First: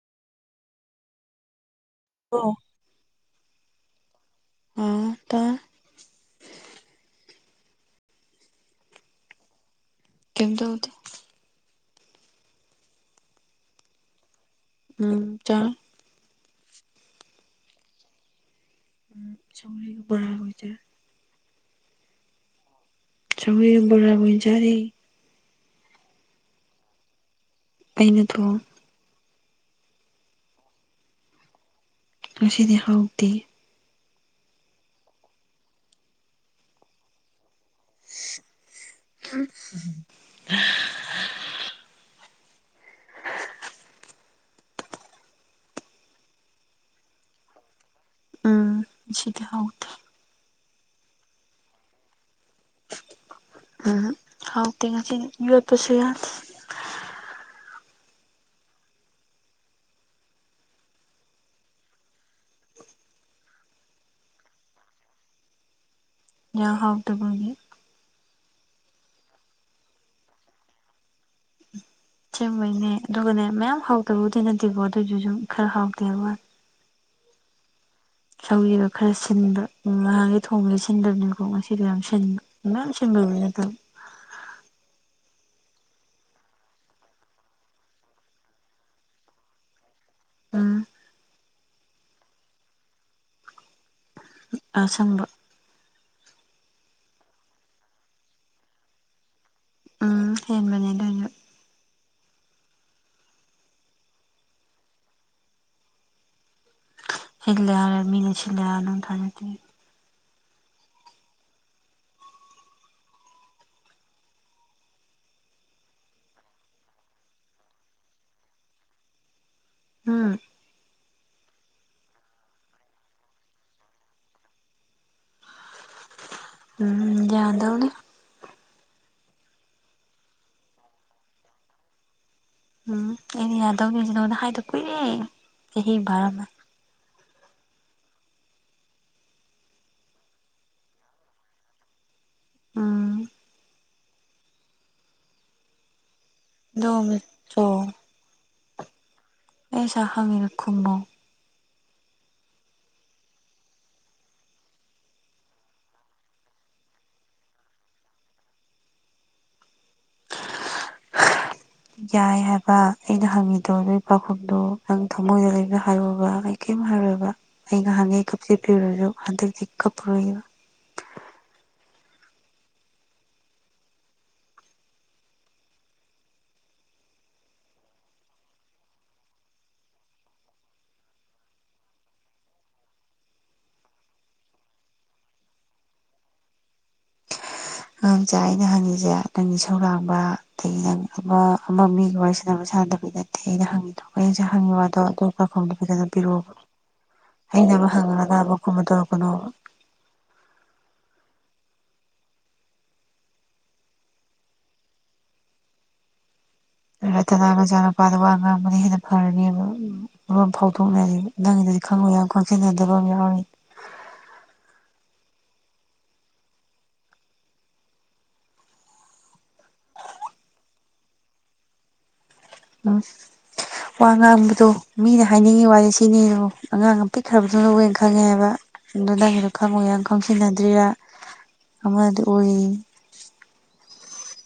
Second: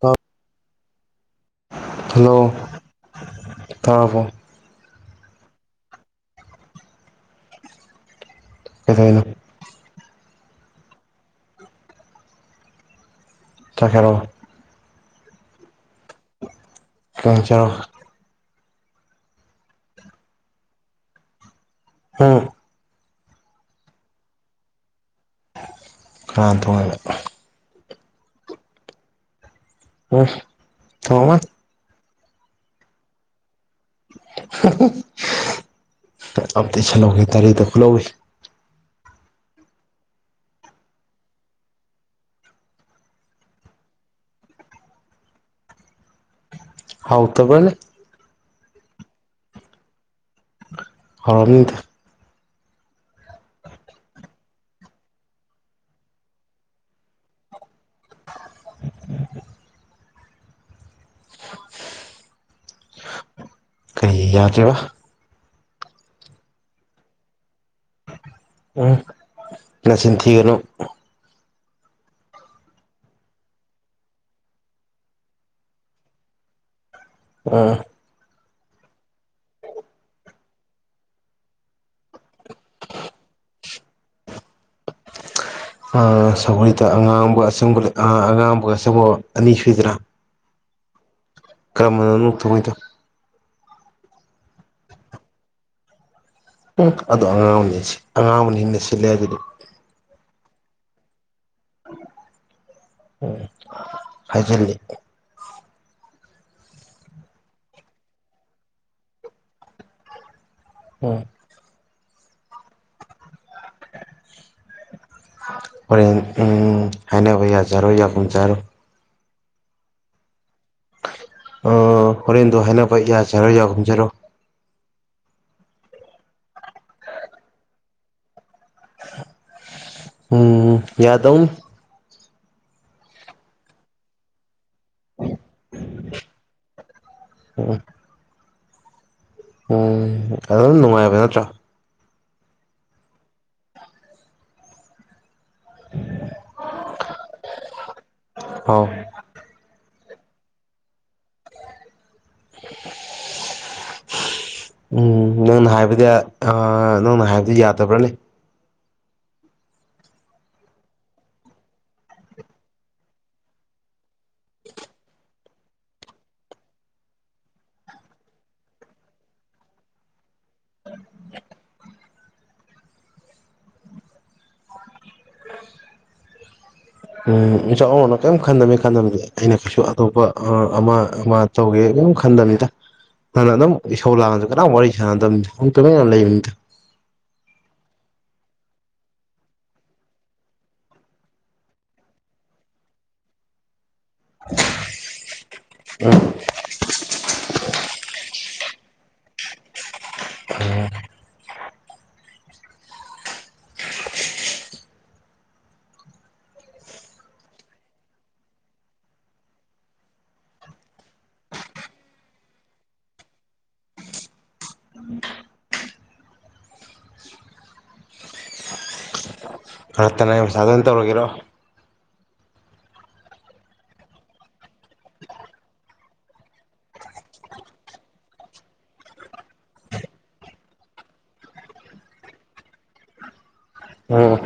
ꯇ ꯍꯜꯂꯣ ꯑꯣ ꯇꯔꯕꯣ ꯑꯗ ꯐꯗꯗ [unintelligible] ꯀꯩꯝ ꯇꯎꯗ ꯆ ꯈꯔꯣ ꯎꯝꯇ ꯀꯥꯡ ꯆꯥꯔꯎ ꯎꯝ ꯁꯧꯔꯤ ꯃꯔꯁꯦ [unintelligible] ꯑꯥ ꯆꯅꯄꯥꯕꯨꯖꯔꯦ ꯀꯔ ꯇꯣꯡꯉꯕ ꯑꯩꯅꯗ ꯑ ꯊꯃ ꯑꯁꯤꯦꯗꯥꯎ ꯑꯣꯕꯗꯤ ꯑꯗꯤ ꯆꯂꯧꯒꯦ ꯇꯔꯦꯗꯨ ꯈꯂꯧꯤ [unintelligible] ꯍꯥꯎ ꯇꯕ ꯎꯝ ꯁꯤꯗꯤ ꯍꯥꯎꯗꯦ ꯍꯔꯝꯗ ꯎꯝ ꯍꯥꯎ ꯊ ꯉꯁꯤ ꯌ ꯄꯁꯨ ꯌꯥꯗꯦ [unintelligible] ꯀꯩ ꯌꯥꯗꯔꯤꯕ ꯌꯥ ꯍꯥꯎꯗꯕꯦ ꯅ ꯆꯤꯟꯊꯤꯒꯅꯨ ꯆꯤꯡꯕꯩꯅꯦ ꯑꯗꯨꯒꯅꯦ ꯃꯌꯥꯝ ꯍꯥꯎꯗꯕꯕꯨꯗꯤ ꯅꯠꯇꯦꯕꯣ ꯑꯗꯨꯑꯣꯁꯨ ꯁꯨꯝ ꯈꯔ ꯍꯥꯎꯗꯦꯕ ꯑ ꯁꯧꯔ ꯈꯔ ꯁꯤꯟꯕ ꯎ ꯅꯍꯥꯡꯒꯤ ꯊꯣꯡꯕꯦ ꯁꯤꯟꯗꯕꯅꯤꯅꯀꯣ ꯉꯁꯤꯒ ꯌꯥꯝ ꯁꯤꯟꯕ ꯅ ꯁꯟꯗꯔꯕꯅꯦꯠꯇ [unintelligible] ꯑ ꯁꯒꯣꯣꯏꯗ ꯑꯉꯥꯡꯒ ꯑꯁꯪꯕ ꯑꯉꯥꯡꯕꯒ ꯑꯁꯪꯕ ꯑꯅꯤ ꯁꯨꯏꯗ꯭ꯔꯥ ꯎꯝ ꯀꯝꯕꯅꯅꯨꯡ ꯊꯣꯡꯉꯩꯗ ꯑꯁꯪꯕ ꯎꯒꯨ ꯑꯗꯨ ꯑꯉꯥꯑꯣꯕꯅꯦ ꯑꯉꯥꯑꯣꯕꯅꯥ꫰ꯁꯤꯠꯂꯦ ꯍꯥꯏꯗꯨꯗꯤ ꯎꯟ ꯍꯦꯟꯕꯅꯦ ꯑꯗꯨꯁꯨ ꯎꯟ ꯍꯥꯏꯖꯜꯂꯤ ꯍꯂ ꯃꯤꯁꯤꯦ ꯑꯅ ꯊꯖꯗꯤ [unintelligible] ꯎꯟ [inaudible] ꯍꯣꯔꯦꯟ ꯎꯝ ꯍꯥꯏꯅꯕ ꯌꯥꯁꯦ ꯍꯨꯕꯔꯣ ꯌꯥꯀꯨꯃꯦꯁ ꯍꯨꯟꯔꯣ ꯎꯟ ꯎꯓꯥ ꯍꯣꯔꯦꯟꯗꯣ ꯍꯥꯏꯅꯕ ꯌꯥꯁꯦꯖ ꯍꯨꯟꯔꯣ ꯌꯥꯒꯨꯃꯦꯁ ꯍꯥꯏꯕꯔ꯭ꯤ ꯎꯃꯝ ꯌꯥꯗꯨꯅꯦ ꯎꯃꯝ ꯌꯥꯗꯧꯅꯦ ꯎꯝ ꯑꯩꯅ ꯌꯥꯗꯧꯅꯤ ꯁꯤ ꯅꯒ ꯑꯣꯟꯗ ꯍꯥꯏꯗꯥ ꯀꯨꯏꯔꯦ ꯆꯥꯖꯤ ꯑꯃꯥ ꯐꯥꯔꯝ ꯑꯅꯤ ꯎꯝ [inaudible] ꯎꯝ ꯑꯗꯨ ꯅꯨꯡꯉꯥꯏꯕ ꯅꯠꯇ꯭ꯔꯥ ꯎꯃꯝ ꯣꯃꯤꯣ [inaudible] ꯑꯑꯣꯏ ꯀꯩꯁꯥ ꯍꯟꯒꯦꯅꯣ ꯈꯨꯝꯃꯣ [inaudible] ꯏꯝꯝ ꯅꯪꯅ ꯍꯨꯕꯗꯥ ꯏꯚ ꯍꯥꯏꯕꯗ ꯌꯟꯔꯕꯣꯅꯦ [inaudible] ꯌꯥꯏ ꯍꯨꯕꯥ ꯑꯩꯅꯥ ꯖꯅꯒꯦꯗꯣ ꯉꯥꯄꯣꯈꯨꯝꯗꯣ ꯅꯡ ꯊꯃꯣꯌꯗ ꯂꯩꯕꯗꯣ ꯍꯨꯔꯀꯣꯕꯥ ꯑꯩꯀꯩꯝ ꯍꯨ ꯏꯕ ꯑꯩ ꯉꯍꯥꯟꯉꯩ ꯀꯞꯆꯦꯠꯄꯤꯑꯣꯏꯔꯁꯨ ꯍꯟꯗꯛꯇꯤ ꯀꯞꯄꯔꯣꯏꯕ [inaudible] ꯎꯝ ꯏꯆꯥꯣꯟꯅ ꯀꯩꯔꯤꯝ ꯈꯟꯗꯃꯤ ꯈꯟꯗꯕꯗ ꯑꯩꯅ ꯀꯩꯁꯨ ꯑꯇꯣꯞꯄ ꯑꯃ ꯑꯃ ꯇꯧꯒꯦ ꯀꯩꯝ ꯈꯟꯗꯥ ꯕꯅꯦ ꯗ ꯅꯪꯅ ꯑꯗꯨꯝ ꯏꯁꯧ ꯂꯥꯛꯑꯁꯨ ꯀꯅꯥꯝ ꯋꯥꯔꯤ ꯁꯥꯟꯅꯗꯝꯅꯦ ꯑꯗꯨꯝ ꯂꯩꯕꯅꯤꯗ ꯑꯉꯥꯡꯁꯦ ꯑꯩꯅ ꯍꯪꯉꯤꯁꯦ ꯅꯪꯅ ꯏꯁꯧꯔꯥꯡꯕ ꯑꯗꯒꯤ ꯅꯪ ꯑꯃ ꯑꯃ ꯃꯤꯒ ꯋꯥꯔꯤ ꯁꯥꯟꯅꯕ ꯁꯥꯟꯗ ꯅꯠꯇꯦ ꯑꯩꯅ ꯍꯪꯉꯤꯗꯣ ꯑꯩꯁꯥꯏ ꯍꯪꯉꯤꯕ ꯋꯥꯗꯣ ꯄꯈꯨꯝ ꯐꯖꯅ ꯄꯤꯔꯛꯑꯣꯕ ꯑꯩꯅ ꯑꯃ ꯍꯪꯉꯛꯑꯒꯥ ꯑꯃ ꯀꯨꯝꯃꯗꯣ ꯇꯧꯔꯛꯀꯅꯣꯕ ꯔꯇꯅꯥ ꯃꯆꯥꯅꯨꯄꯥꯗ ꯋꯥ ꯉꯥꯡꯕꯅ ꯍꯦꯟꯅ ꯐꯔꯅꯦꯕ ꯂꯣꯟ ꯐꯥꯎꯊꯣꯛꯅꯗꯦ ꯅꯪꯒꯤ ꯗꯤ ꯈꯪꯉꯨ ꯌꯥꯝ ꯀꯣꯟꯁꯤꯟꯅꯗꯕ ꯑꯃ ꯌꯥꯎꯔꯤ [inaudible] ꯔꯇꯅꯥꯏ ꯃꯆꯗ ꯑꯗꯨꯝ ꯇꯧꯔꯒꯤꯔꯣ ꯎꯝ ꯋꯥ ꯉꯥꯡꯕꯗꯣ ꯃꯤꯅ ꯍꯥꯏꯅꯤꯡꯉꯤ ꯋꯥꯁꯦ ꯁꯤꯅꯤꯣ ꯑꯉꯥꯡ ꯑꯃ ꯄꯤꯛꯈ꯭ꯔꯕꯗꯨ ꯂꯧꯋꯦꯅ ꯈꯪꯉꯦꯕ ꯑꯗꯨ ꯈꯪꯉꯣꯏꯒ ꯈꯪꯁꯤꯟꯅꯗ꯭ꯔꯤꯔꯥ ꯑ ꯃꯥ ꯗꯨ ꯑꯣꯏ ꯎꯝ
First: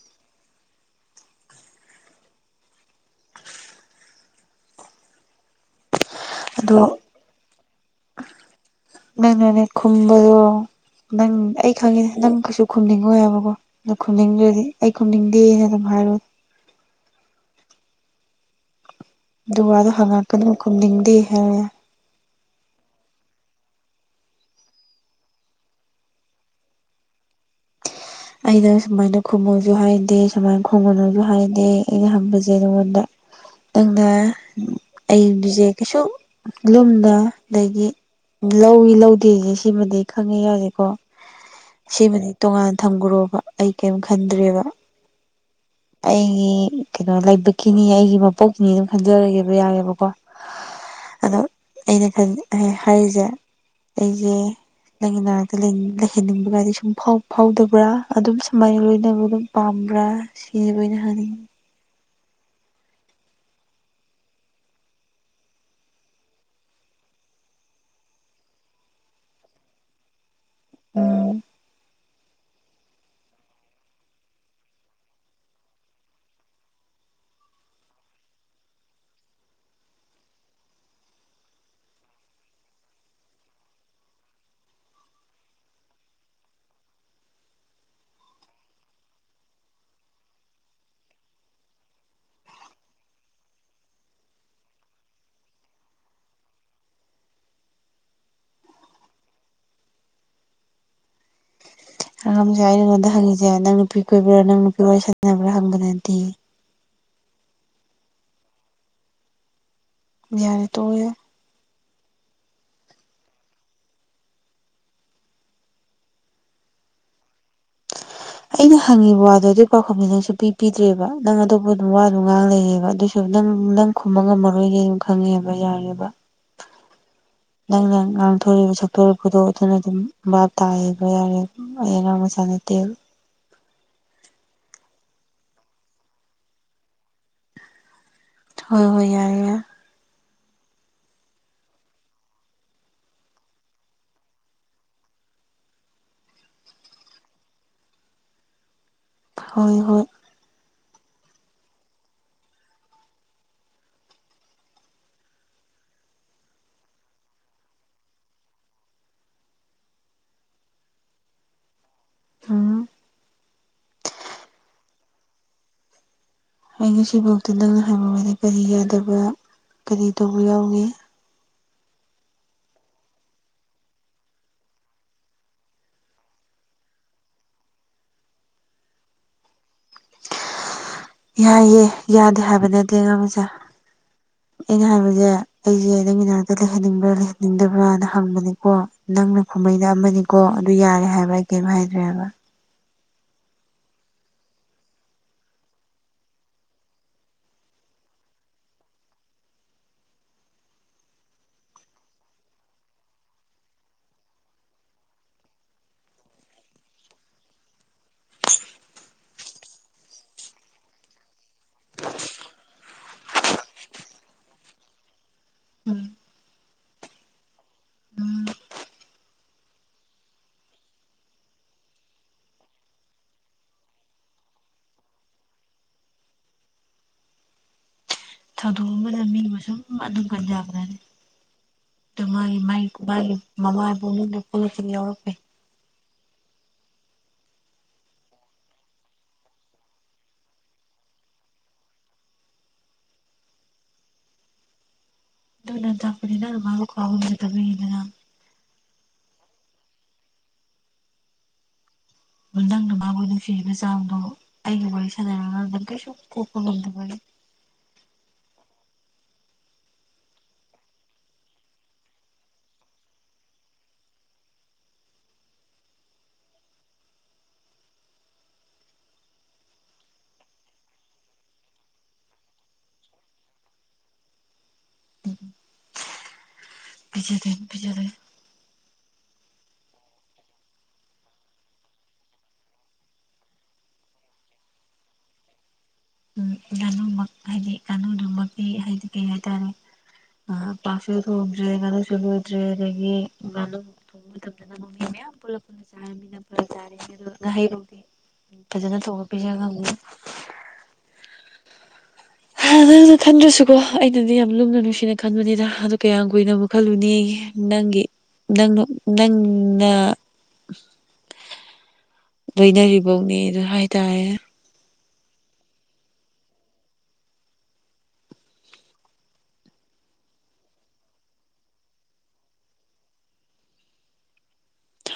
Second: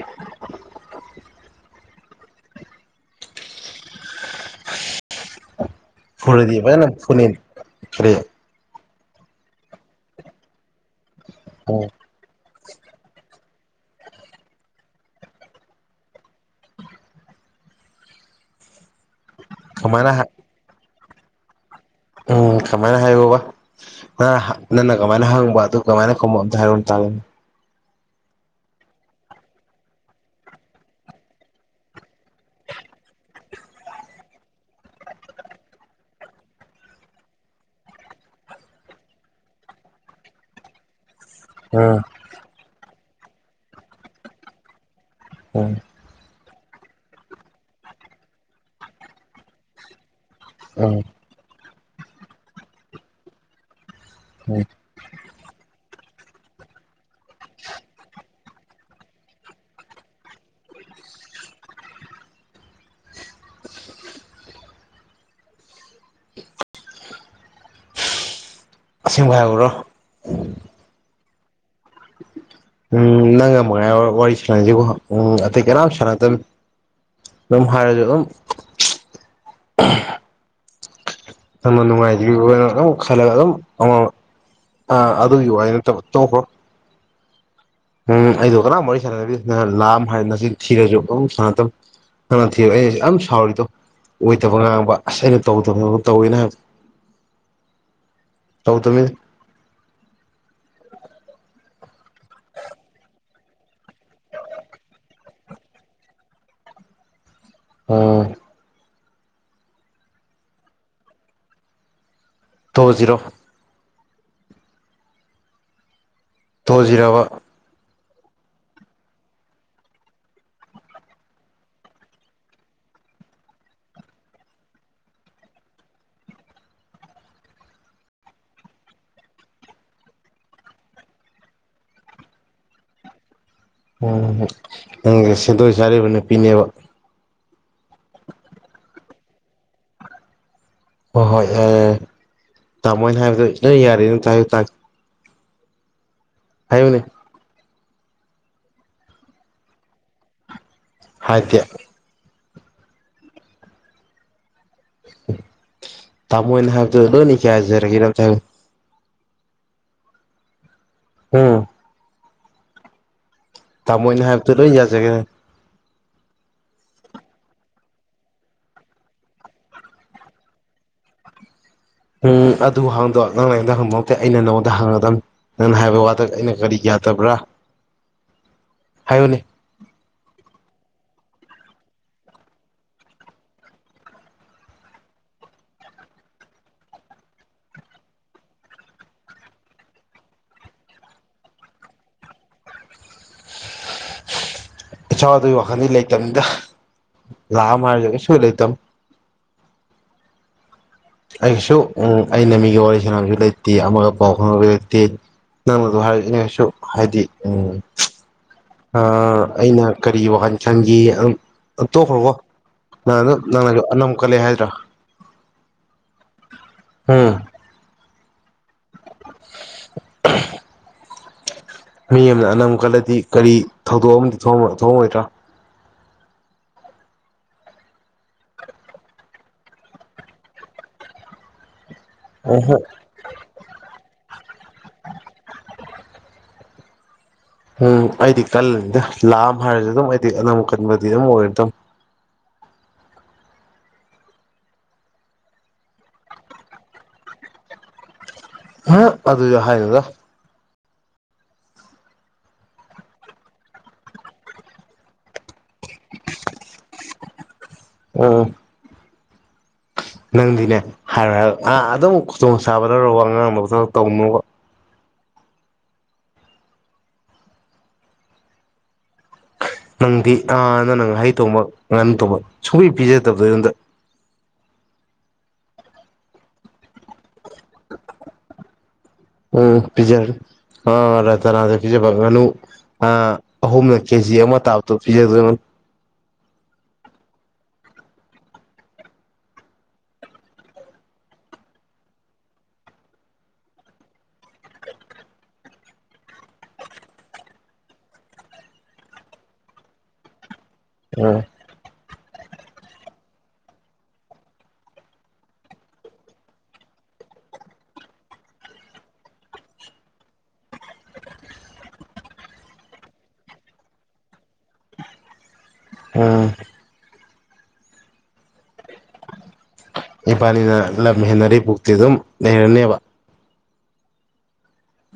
ꯐꯨꯔꯗꯤ ꯒꯥꯖꯅꯥ ꯑꯗꯣ ꯐꯨꯅꯤ ꯅꯡ ꯅꯦ ꯈꯨꯝꯕꯗꯣ ꯅꯪ ꯑꯩ ꯎꯝ ꯈꯪꯉꯦ ꯅꯪ ꯀꯩꯁꯨ ꯈꯨꯝꯅꯤꯡꯉꯣꯏ ꯍꯥꯏꯕꯀꯣ ꯑꯗꯣ ꯈꯨꯝꯅꯤꯡꯗ꯭ꯔꯗꯤ ꯑꯩ ꯈꯨꯝꯅꯤꯡꯗꯦ ꯍꯥꯌꯅꯥ ꯑꯗꯨꯝ ꯍꯨꯔꯣ ꯍꯥꯏꯔꯣ ꯑꯗꯣ ꯋꯇꯣꯗꯣ ꯀꯃꯥꯏꯅ ꯍꯪꯉꯛꯀꯅꯣ ꯈꯨꯝꯅꯤꯪꯇꯦ ꯍꯨꯔꯤ ꯌꯥꯔꯦ ꯎꯟ ꯀꯃꯥꯏꯅ ꯍꯥꯏꯌꯨꯕ ꯅꯪꯟꯅ ꯀꯃꯥꯏꯅ ꯍꯪꯕ ꯑꯗꯨ ꯀꯃꯥꯏꯅ ꯈꯪꯕ ꯑꯝꯇ ꯍꯥꯏꯔꯨꯥꯔꯦ ꯑꯩꯅ ꯁꯨꯃꯥꯏꯅ ꯈꯨꯝꯃꯁꯨ ꯍꯥꯏꯗꯦ ꯁꯨꯃꯥꯏꯅ ꯈꯨꯝꯒꯅꯨ ꯁꯨ ꯍꯥꯏꯗꯦ ꯑꯩꯅ ꯍꯪꯕꯁꯦ ꯉꯣꯟꯗ ꯅꯪꯅ ꯑꯩꯒꯤꯁꯦ ꯀꯩꯁꯨ ꯂꯨꯝꯗ ꯂꯩꯒꯤ ꯂꯧꯏ ꯂꯧꯗꯦꯁꯦ ꯁꯤꯃꯗꯤ ꯈꯪꯉꯦ ꯌꯥꯎꯁꯦꯀꯣ ꯎꯝ ꯁꯤꯃꯗꯤ ꯇꯣꯉꯥꯟꯅ ꯊꯝꯈ꯭ꯔꯣꯕ ꯑꯩ ꯀꯦꯝ ꯈꯟꯗ꯭ꯔꯦꯕ ꯎꯝ ꯑꯩꯒꯤ ꯀꯩꯅꯣ ꯂꯥꯏꯕꯛꯀꯤꯅꯤ ꯑꯩꯒꯤ ꯃꯄꯣꯛꯀꯤꯅꯤ ꯑꯗꯨꯝ ꯈꯟꯖꯔꯒꯦꯕ ꯌꯥꯑꯦꯕꯀꯣ ꯎꯝ ꯑꯗꯣ ꯑꯩꯅ ꯈꯟ ꯍꯥꯏꯔꯤꯁꯦ ꯑꯩꯁꯦ ꯎꯝ ꯅꯪꯒꯤ ꯅꯥꯛꯇ ꯂꯩꯍꯟꯅꯤꯡꯕꯒꯗꯤ ꯁꯨꯝ ꯐꯥꯎꯗꯕ꯭ꯔꯥ ꯑꯗꯨꯝ ꯁꯨꯃꯥꯏꯅ ꯂꯣꯏꯅꯕ ꯑꯗꯨꯝ ꯄꯥꯝꯕ ꯕ꯭ꯔꯥ ꯁꯤꯕꯅ ꯍꯥꯟꯅꯤ ꯑꯁꯦꯡꯕꯩꯍꯥꯏꯕ꯭ꯔꯣ ꯑꯥ ꯅꯪ ꯉꯃꯉꯥꯏ ꯋꯥꯔꯤ ꯁꯥꯟꯅꯁꯤꯀꯣ ꯎꯝ ꯑꯇꯩ ꯀꯅꯥ ꯁꯥꯟꯅꯗ ꯗꯨꯝ ꯍꯥꯏꯔꯖ ꯑ ꯅꯪꯅ ꯅꯨꯉꯥꯏꯕ‌ꯣꯏꯔ ꯗꯨꯝ ꯈꯜꯂꯒ ꯈꯨꯝ ꯑ ꯑ ꯑꯗꯨꯏ ꯋꯥꯔꯤꯗꯨ ꯇ ꯇ‌ꯣꯛꯈ‌ꯣ ꯎꯝ ꯑꯩꯗꯣ ꯀꯔ ꯋꯥꯔꯤꯔꯤ ꯁꯥꯟꯅꯗ‌ꯦ ꯅꯪ ꯂꯥꯝ ꯍꯥꯏꯔ ꯅꯆꯤꯜ ꯊꯤꯔꯁꯨ ꯁꯅ ꯅꯅ ꯊꯤ ꯑꯩꯅꯁ ꯌꯥꯝ ꯁꯥꯎꯔꯤꯗꯣ ꯑꯣꯏꯗꯕ ꯉꯥꯡꯕ ꯑꯁ ꯑꯩꯅ ꯇꯧꯗꯕ ꯇꯧꯋꯦꯅ ꯍꯥꯏꯕ ꯇꯧꯈꯃꯤ [unintelligible] ꯑꯪꯉꯝꯁꯦ ꯅꯪꯉ‌ꯣꯟꯗ ꯍꯪꯏꯁ‌ꯦ ꯅꯪ ꯅꯨꯄꯤ ꯀꯣꯏꯕ꯭ꯔꯥ ꯅꯪ ꯅꯨꯄꯤ ꯋꯥꯔꯤ ꯁꯥꯟꯅꯕ꯭ꯔꯥ ꯍꯪꯕꯗ ꯅꯠꯇꯦ ꯑꯝ ꯌꯥꯔꯦ ꯇ‌ꯣꯛ ꯑ ꯌ ꯇꯣꯛꯑꯖꯤꯔꯣ ꯇ‌ꯣꯛꯑꯖꯤꯔ‌ꯣꯕ ꯑꯩꯅ ꯍꯪꯉꯤꯕ ꯋꯥꯗꯣ ꯑꯗꯨꯒꯤ ꯄꯥꯎꯈꯨꯝꯗꯤ ꯅꯪꯁꯨ ꯄꯤ ꯄꯤꯗ꯭ꯔꯦꯕ ꯅꯪ ꯑꯇꯣꯞꯄ ꯑꯗꯨꯝ ꯋꯥꯗꯣ ꯉꯥꯡ ꯂꯩꯌꯦꯦꯕ ꯑꯗꯨꯏꯁꯨꯝ ꯅꯪ ꯅꯪ ꯈꯨꯝꯕ ꯉꯝꯃꯔꯣꯏꯅꯦ ꯑꯗꯨꯝ ꯈꯪꯉꯦꯕ ꯌꯥꯔꯦꯕ [unintelligible] ꯅꯪꯅ ꯉꯥꯡꯊꯣꯔꯕ ꯁꯛꯇꯣꯔꯛꯄꯗꯣ ꯑꯗꯨꯅ ꯑꯗꯨꯝ ꯚꯥꯞ ꯇꯥꯕ ꯌꯥꯔꯦ ꯑꯩ ꯑꯉꯥꯡ ꯃꯆꯥ ꯅꯇ‌ꯦꯕ ꯎꯝ ꯅꯪꯗꯤ ꯁꯦꯟꯗꯣꯏ ꯁꯥꯔꯤꯕ ꯅꯨꯄꯤꯅꯦꯕ ꯍꯣꯏ ꯍꯣꯏ ꯌꯥꯏ ꯌꯥ ꯍꯣꯏ ꯍꯣꯏ ꯑꯦ ꯇꯥꯃꯣꯅ ꯍꯥꯏꯕꯗꯣꯪ ꯑꯩ ꯌꯥꯔ‌ꯦ ꯑꯝꯇ ꯍꯥꯏꯌꯨ ꯇꯥꯒ‌ꯦ ꯍꯥꯏꯌꯨꯅꯦ ꯍꯣꯏ ꯍꯣꯏ ꯍꯥꯏꯗ‌ꯦ ꯇꯥꯃꯣꯏꯅ ꯍꯥꯏꯕꯗ ꯂ‌ꯣꯏ ꯌꯥꯖꯔꯒ‌ꯦ ꯑꯝꯇ ꯍꯥꯏꯎ ꯎꯝ ꯍꯨꯝ ꯇꯥꯃꯣꯏꯅꯍꯥꯏꯇ ꯂ‌ꯣꯏ ꯌꯥꯁꯦꯒꯦ ꯍꯥꯏ ꯑꯩ ꯉꯁꯤꯐꯥꯎꯗ ꯅꯪꯅ ꯍꯥꯏꯕꯗ ꯀꯔꯤ ꯌꯥꯗꯕ ꯀꯔꯤ ꯇꯧꯕ ꯌꯥꯎꯏ ꯎꯝ ꯑꯗꯨ ꯍꯥꯡꯗꯣ ꯅꯪ ꯅꯉꯣꯟꯗ ꯍꯪꯕꯃꯛꯇꯦ ꯑꯩꯅ ꯅꯉꯣꯟꯗ ꯍꯥꯡꯒꯗꯝꯕꯅꯤ ꯅꯪꯅ ꯍꯥꯏꯕ ꯋꯥꯗ ꯑꯩꯅ ꯀꯔꯤ ꯌꯥꯗ ꯌꯥꯠꯇꯕ꯭ꯔꯥ ꯍꯥꯏꯌꯨꯅꯦ ꯌꯥꯏꯌꯦ ꯌꯥꯗꯦ ꯍꯥꯏꯕ ꯅꯠꯇꯦꯉꯥꯃꯤꯁꯦ [unintelligible] [inaudible] ꯑꯩꯅ ꯍꯥꯏꯕꯁꯦ ꯑꯩꯁꯦ ꯅꯪꯒꯤ ꯅꯥꯛꯇ ꯂꯩꯍꯟꯅꯤꯡꯕ꯭ꯔꯥ ꯂꯩꯍꯟꯅꯤꯡꯗꯕ꯭ꯔꯥꯅ ꯍꯪꯕꯅꯤꯀꯣ ꯅꯪꯅ ꯈꯨꯝ ꯣꯏꯅ ꯑꯃꯅꯤꯀꯣ ꯑꯗꯨ ꯌꯥꯔꯦ ꯍꯥꯏꯕ ꯑꯩ ꯀꯩꯝꯥ ꯍꯥꯏꯗ꯭ꯔꯦꯕ ꯏꯆꯥꯎꯗꯒꯤ ꯋꯥꯈꯜꯗꯤ ꯂꯩꯇꯅꯤꯗ ꯂ ꯃꯔꯖꯒꯦꯁꯨꯣꯏ ꯂꯩꯇꯝ ꯑꯩꯁꯨ ꯎ ꯑꯩꯅ ꯃꯤꯒꯤ ꯋꯥꯔꯤ ꯁꯥꯟꯅꯕꯁꯨ ꯂꯩꯇꯦ ꯑꯃꯒ ꯄꯥꯎ ꯐꯥꯎꯟ ꯂꯩꯇꯦ ꯅꯪꯅꯗꯣ ꯍꯥꯏꯔꯛꯅꯦꯁꯨ ꯍꯥꯏꯗꯤ ꯎꯝ ꯑ ꯑꯩꯅ ꯀꯔꯤ ꯋꯥꯈꯟ ꯈꯥꯟꯒꯤ ꯇꯣꯛꯈ꯭ꯔꯣꯕꯣ ꯅꯪ ꯅꯪꯅꯁꯨ ꯑꯅꯝ ꯀꯂꯨ ꯍꯥꯏꯗ꯭ꯔꯥ ꯎꯝ ꯎꯝ ꯎꯝ [unintelligible] ꯃꯤ ꯑꯃꯅ ꯑꯅꯝ ꯀꯜꯂꯗꯤ ꯀꯔꯤ ꯊꯧꯗꯣꯛ ꯑꯃꯗꯤ ꯊꯣꯛꯑꯝꯃ‌ꯣꯏꯗ꯭ꯔꯥ ꯊꯥꯗꯣꯛꯑ ꯑꯃꯗ ꯃꯤ ꯃ ꯁꯨꯝ ꯑꯗꯨꯝ ꯀꯟꯖꯈ꯭ꯔꯅꯤ ꯑ ꯃꯥꯒꯤ ꯑꯣꯍꯣ ꯃꯥꯒꯤ ꯃꯥꯒꯤ ꯃꯕꯥꯕꯨꯗ ꯄꯨꯂꯁꯤ ꯌꯥꯎꯔꯛꯄꯦ ꯎꯝ ꯑꯩꯗꯤ ꯀꯜꯂꯅꯤꯗ ꯂꯥꯝ ꯍꯥꯏꯔꯁꯨ ꯑꯗꯨꯝ ꯑꯩꯗꯤ ꯑꯅꯝ ꯀꯟꯕꯗꯤ ꯑꯗꯨꯝ ꯑꯣꯏꯔꯗꯕ [unintelligible] ꯏꯣꯟꯅꯠꯇ ꯑꯅ ꯃꯥ ꯀꯕꯗ ꯇꯧꯅꯗ ꯍꯥ ꯑꯗꯨ ꯑꯗꯨ ꯍꯥꯏꯗ ꯑꯗꯨ ꯅꯪꯅ ꯃꯥꯕꯨ ꯅꯨꯡꯁꯤꯕ ꯆꯥꯡꯗꯣ ꯑꯩꯒꯤ ꯋꯥꯔꯤ ꯁꯅꯔ ꯉꯗ ꯀꯩꯁꯨ ꯀꯣꯄꯣꯂꯝꯗꯕ ꯎꯝ ꯅꯪꯗꯤꯅꯦ ꯍꯥꯏꯔ ꯑꯥ ꯑꯗꯨꯝ ꯈꯨꯗꯣꯡ ꯆꯕꯗꯔꯣ ꯑꯉꯥꯡꯕꯛꯇ ꯇꯧꯅꯨꯕ ꯅꯪꯗꯤ ꯑꯅ ꯅꯪꯍꯩ ꯇꯣꯡꯃꯛ ꯉꯍꯥꯡ ꯇꯧꯕ ꯁꯨꯡꯛ ꯄꯤꯖꯛꯇꯕꯗꯣ ꯑꯩ ꯅꯣꯝꯗ ꯎꯝ ꯄꯕꯤꯖꯦꯔꯤ ꯄꯕꯤꯖꯦꯔꯤ ꯎ ꯄꯤꯖꯔ ꯊꯅꯗ ꯄꯤꯖꯅ ꯑ ꯑꯍꯨꯝꯅ ꯀꯦꯖꯤ ꯑꯃ ꯇꯥꯕꯗ ꯄꯤꯖꯗ ꯎꯝ ꯉꯥꯅꯨꯃꯛ ꯍꯥꯏꯗꯤ ꯉꯥꯅꯨꯗꯨꯃꯛꯀꯤ ꯍꯥꯏꯗꯤ ꯀꯩ ꯍꯥꯏꯇꯥꯔꯦ ꯑ ꯄꯥꯁꯦ ꯊꯧꯛ꯭ꯔꯦꯒꯅ ꯁꯂꯗ꯭ꯔꯦ ꯂꯩꯒꯗꯒꯤ ꯉꯅ ꯃꯇꯝꯗ ꯃꯤ ꯃꯌꯥꯝ ꯄꯨ ꯄꯨ ꯆꯥꯔꯃꯤꯅ ꯐ ꯆꯥꯔꯁꯦ ꯑꯣ ꯉꯍꯩꯔꯥꯎꯒꯤ ꯏ ꯑꯗꯨ ꯇꯣꯄꯤ ꯎꯝ ꯅꯪꯅ ꯈꯟꯗ꯭ꯔꯁꯨꯀꯣ ꯑꯩꯅꯗꯤ ꯌꯥꯝ ꯂꯨꯝꯅ ꯅꯨꯡꯁꯤꯅ ꯈꯟꯕꯅꯤꯗ ꯑꯗꯨ ꯀꯌꯥꯝ ꯀꯨꯏꯅ ꯑꯃꯨꯛ ꯈꯜꯂꯨꯅꯤ ꯅꯪꯒꯤ ꯅꯪꯅ ꯅꯪꯅ [unintelligible] ꯂꯩꯅꯔꯤꯕꯧꯅꯦ ꯑꯗꯨ ꯍꯥꯏꯇꯥꯔꯦ ꯎꯝ ꯄꯥꯅꯤꯅ ꯂꯝ ꯍꯦꯟꯅꯔꯤ ꯄꯨꯛꯇ ꯑꯗꯨꯝ ꯂꯩꯔꯅꯦꯕ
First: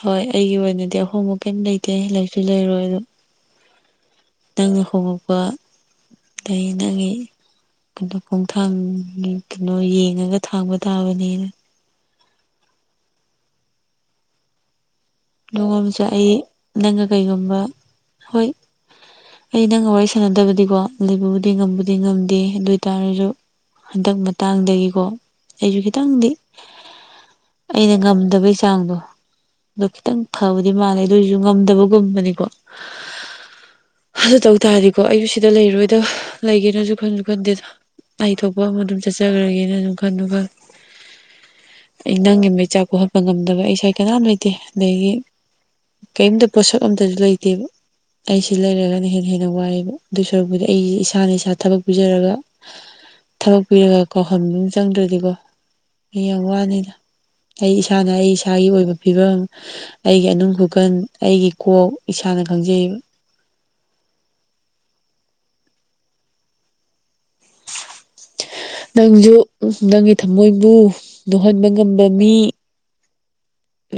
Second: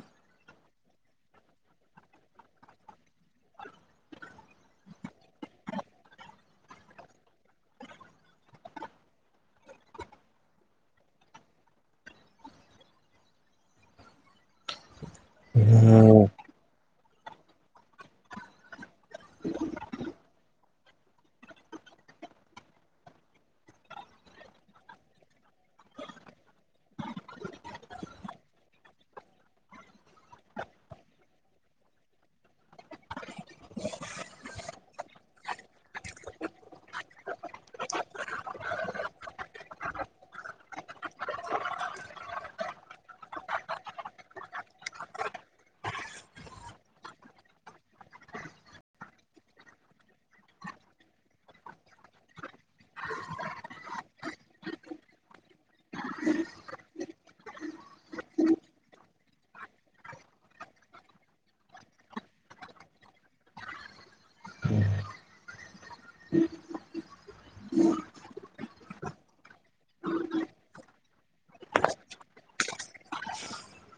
ꯍꯣꯏ ꯑꯩꯒꯤ ꯑꯣꯏꯅꯗꯤ ꯑꯍꯣꯡꯕ ꯀꯩꯝ ꯂꯩꯇꯦ ꯂꯔꯤꯛꯁꯨ ꯂꯩꯔꯣꯏ ꯑꯗꯣ ꯅꯪꯅ ꯍꯧꯕꯄ ꯑ ꯅꯪꯒꯤ ꯀꯩꯅꯣ ꯈꯣꯡꯊꯥꯡꯒꯤ ꯀꯩꯅꯣ ꯌꯦꯡꯉꯒ ꯊꯥꯡꯕ ꯇꯥꯕꯅꯤꯅ ꯅꯣꯡꯉꯝꯁ ꯎꯝ ꯑꯩ ꯅꯪꯒ ꯀꯩꯒꯨꯝꯕ ꯍꯣꯏ ꯑꯩ ꯅꯪꯒ ꯋꯥꯔꯤ ꯁꯥꯟꯅꯗꯕꯗꯤꯀꯣ ꯂꯩꯕꯕꯨꯗꯤ ꯉꯝꯕꯨꯗꯤ ꯉꯝꯗꯦ ꯑꯗꯨ ꯑꯣꯏꯇꯥꯔꯁꯨ ꯍꯟꯗꯛ ꯃꯇꯥꯡꯗꯒꯤꯀꯣ ꯑꯩꯁꯨ ꯈꯤꯇꯪꯗꯤ ꯑꯩꯅ ꯉꯝꯗꯕꯩ ꯆꯥꯡꯗꯣ ꯈꯤꯇꯪ ꯐꯕꯗꯤ ꯃꯥꯜꯂꯦ ꯑꯗꯨꯏꯁꯨ ꯉꯝꯗꯕꯒꯨꯝꯕꯅꯤꯀꯣ ꯑꯗꯨ ꯇꯧ ꯇꯥꯔꯗꯤꯀꯣ ꯑꯩꯁꯨ ꯁꯤꯗ ꯂꯩꯔꯣꯏꯗꯕ ꯂꯩꯒꯦꯅꯁꯨ ꯈꯟꯁꯨ ꯈꯟꯗꯦꯗ ꯂꯩꯊꯣꯛꯄ ꯑꯃ ꯑꯗꯨꯝ ꯆꯠꯆꯈ꯭ꯔꯒꯦꯅ ꯑꯗꯨꯝ ꯈꯜꯂꯨ ꯈ ꯑꯩ ꯅꯪꯒꯤ ꯃꯩ ꯆꯥꯛ ꯀꯣꯛꯍꯠꯄ ꯉꯝꯗꯕ ꯑꯩ ꯏꯁꯥꯏ ꯀꯅꯥꯝ ꯂꯩꯇꯦ ꯑꯗꯒꯤ ꯀꯔꯤꯝꯇ ꯄꯣꯠꯁꯛ ꯑꯝꯇꯁꯨ ꯂꯩꯇꯦꯕ ꯑꯩꯁꯤ ꯂꯩꯔꯒꯅ ꯍꯦꯟꯅ ꯍꯦꯟꯅ ꯋꯥꯏꯑꯕ ꯑꯗꯨꯏ ꯁꯔꯛꯄꯨꯗꯤ ꯑꯩꯁꯦ ꯏꯁꯥꯅ ꯏꯁꯥ ꯊꯕꯛ ꯄꯤꯖꯔꯒ ꯊꯕꯛ ꯄꯤꯔꯒ ꯀꯣ ꯆꯪꯗ꯭ꯔꯗꯤꯀꯣ ꯑꯩ ꯌꯥꯝ ꯋꯥꯅꯤꯗ ꯑꯩ ꯏꯁꯥꯅ ꯑꯩ ꯏꯁꯥꯒꯤ ꯑꯣꯏꯕ ꯐꯤꯕꯝ ꯑꯩꯒꯤ ꯑꯅꯅꯨꯡ ꯈꯨꯀꯟ ꯑꯩꯒꯤ ꯀꯣꯛ ꯏꯁꯥꯅ ꯈꯪꯖꯩꯕ ꯎꯝ ꯎꯝ ꯅꯪꯁꯨ ꯅꯪꯒꯤ ꯊꯃꯣꯏꯕꯨ ꯂꯣꯛꯍꯟꯕ ꯉꯝꯕ ꯃꯤ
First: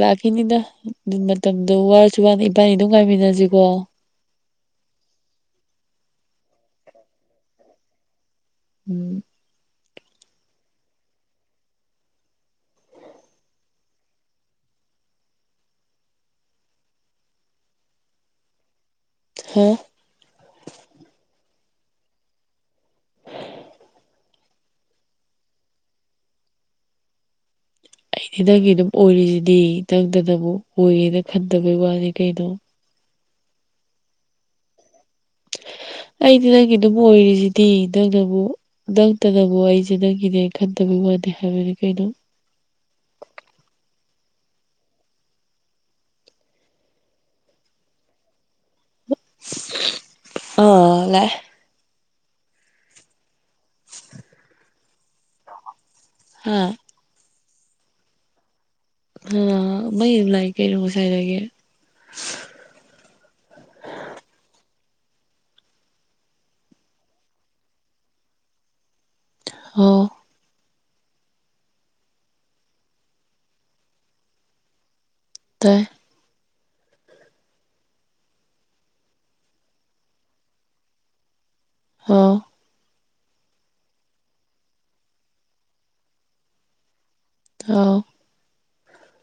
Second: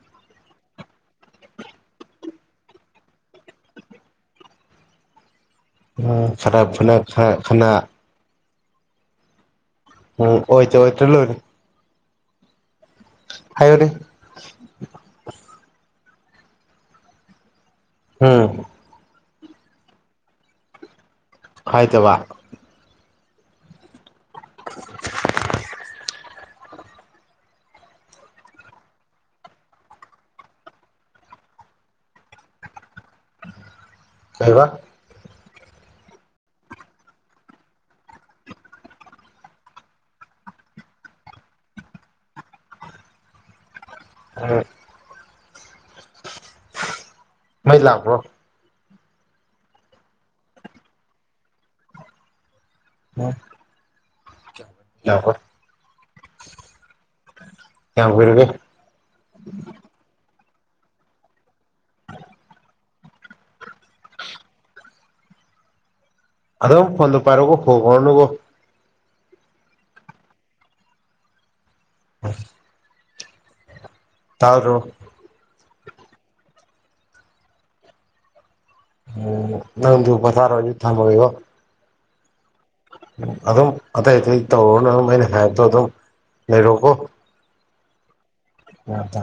ꯂꯥꯛꯈꯤꯅꯤꯗ ꯑꯗꯨ ꯃꯇꯝꯗꯣ ꯋꯥꯔꯁꯨ ꯋꯥꯅ ꯏꯕꯥꯅꯤ ꯑꯗꯨꯝ ꯉꯥꯏꯃꯤꯟꯅꯁꯤꯀꯣ ꯈꯔꯞꯅ ꯈꯅꯥ ꯎꯝ ꯎꯝ ꯍ ꯍꯇꯂꯔ ꯍꯥꯏꯔꯤ ꯎꯝ ꯍꯥꯝ ꯐꯥꯏꯗꯕ ꯑꯩꯗꯤ ꯅꯪꯒꯤ ꯑꯗꯨꯝ ꯑꯣꯏꯔꯤꯁꯤꯗꯤ ꯅꯪꯗꯅꯕꯨꯨꯛ ꯑꯣꯏꯌꯦꯦꯅ ꯈꯟꯗꯕꯩ ꯋꯥꯅꯤ ꯀꯩꯅꯣ ꯀꯥꯏꯕ ꯑꯩꯗꯤ ꯅꯪꯒꯤ ꯑꯗꯨꯝ ꯑꯣꯏꯔꯤꯁꯤꯗꯤ ꯅꯪꯅꯕꯨ ꯅꯪꯇꯅꯕꯨ ꯑꯩꯁꯦ ꯅꯪꯒꯤꯅꯦ ꯈꯟꯗꯕꯤ ꯋꯥꯗ ꯍꯥꯏꯕꯅꯤ ꯀꯩꯩꯅꯣ [unintelligible] ꯎꯝ ꯃꯩ ꯂꯥꯛꯕ꯭ꯔꯣ ꯑꯥ ꯂꯩꯦ ꯌꯥꯄꯣ ꯍꯥꯝ ꯌꯥꯝ ꯑꯣꯏꯔꯕꯣ ꯍꯥ ꯃ ꯂꯥꯏꯛ ꯀꯩꯁꯥꯏꯖꯒꯦ [unintelligible] ꯑ ꯐꯗ ꯄꯥꯔꯒꯣ ꯐ ꯐꯅꯨ ꯀꯣ ꯑꯣ ꯇꯥꯎ꯭ꯔꯣ ꯇ ꯎꯝ ꯅꯪꯗꯨ ꯄꯊꯥ ꯑꯣꯏꯖꯤ ꯊꯝꯕꯣ ꯑꯥ ꯑꯗꯨꯝ ꯑꯇꯩ ꯑꯇꯩ ꯇꯧꯔꯣꯅ ꯑꯗꯨꯝ ꯑꯩꯅ ꯍꯥꯏꯞꯠꯇꯣ ꯑꯗꯨꯝ ꯂꯩꯔꯣꯀꯣ ꯑ ꯑꯣꯗ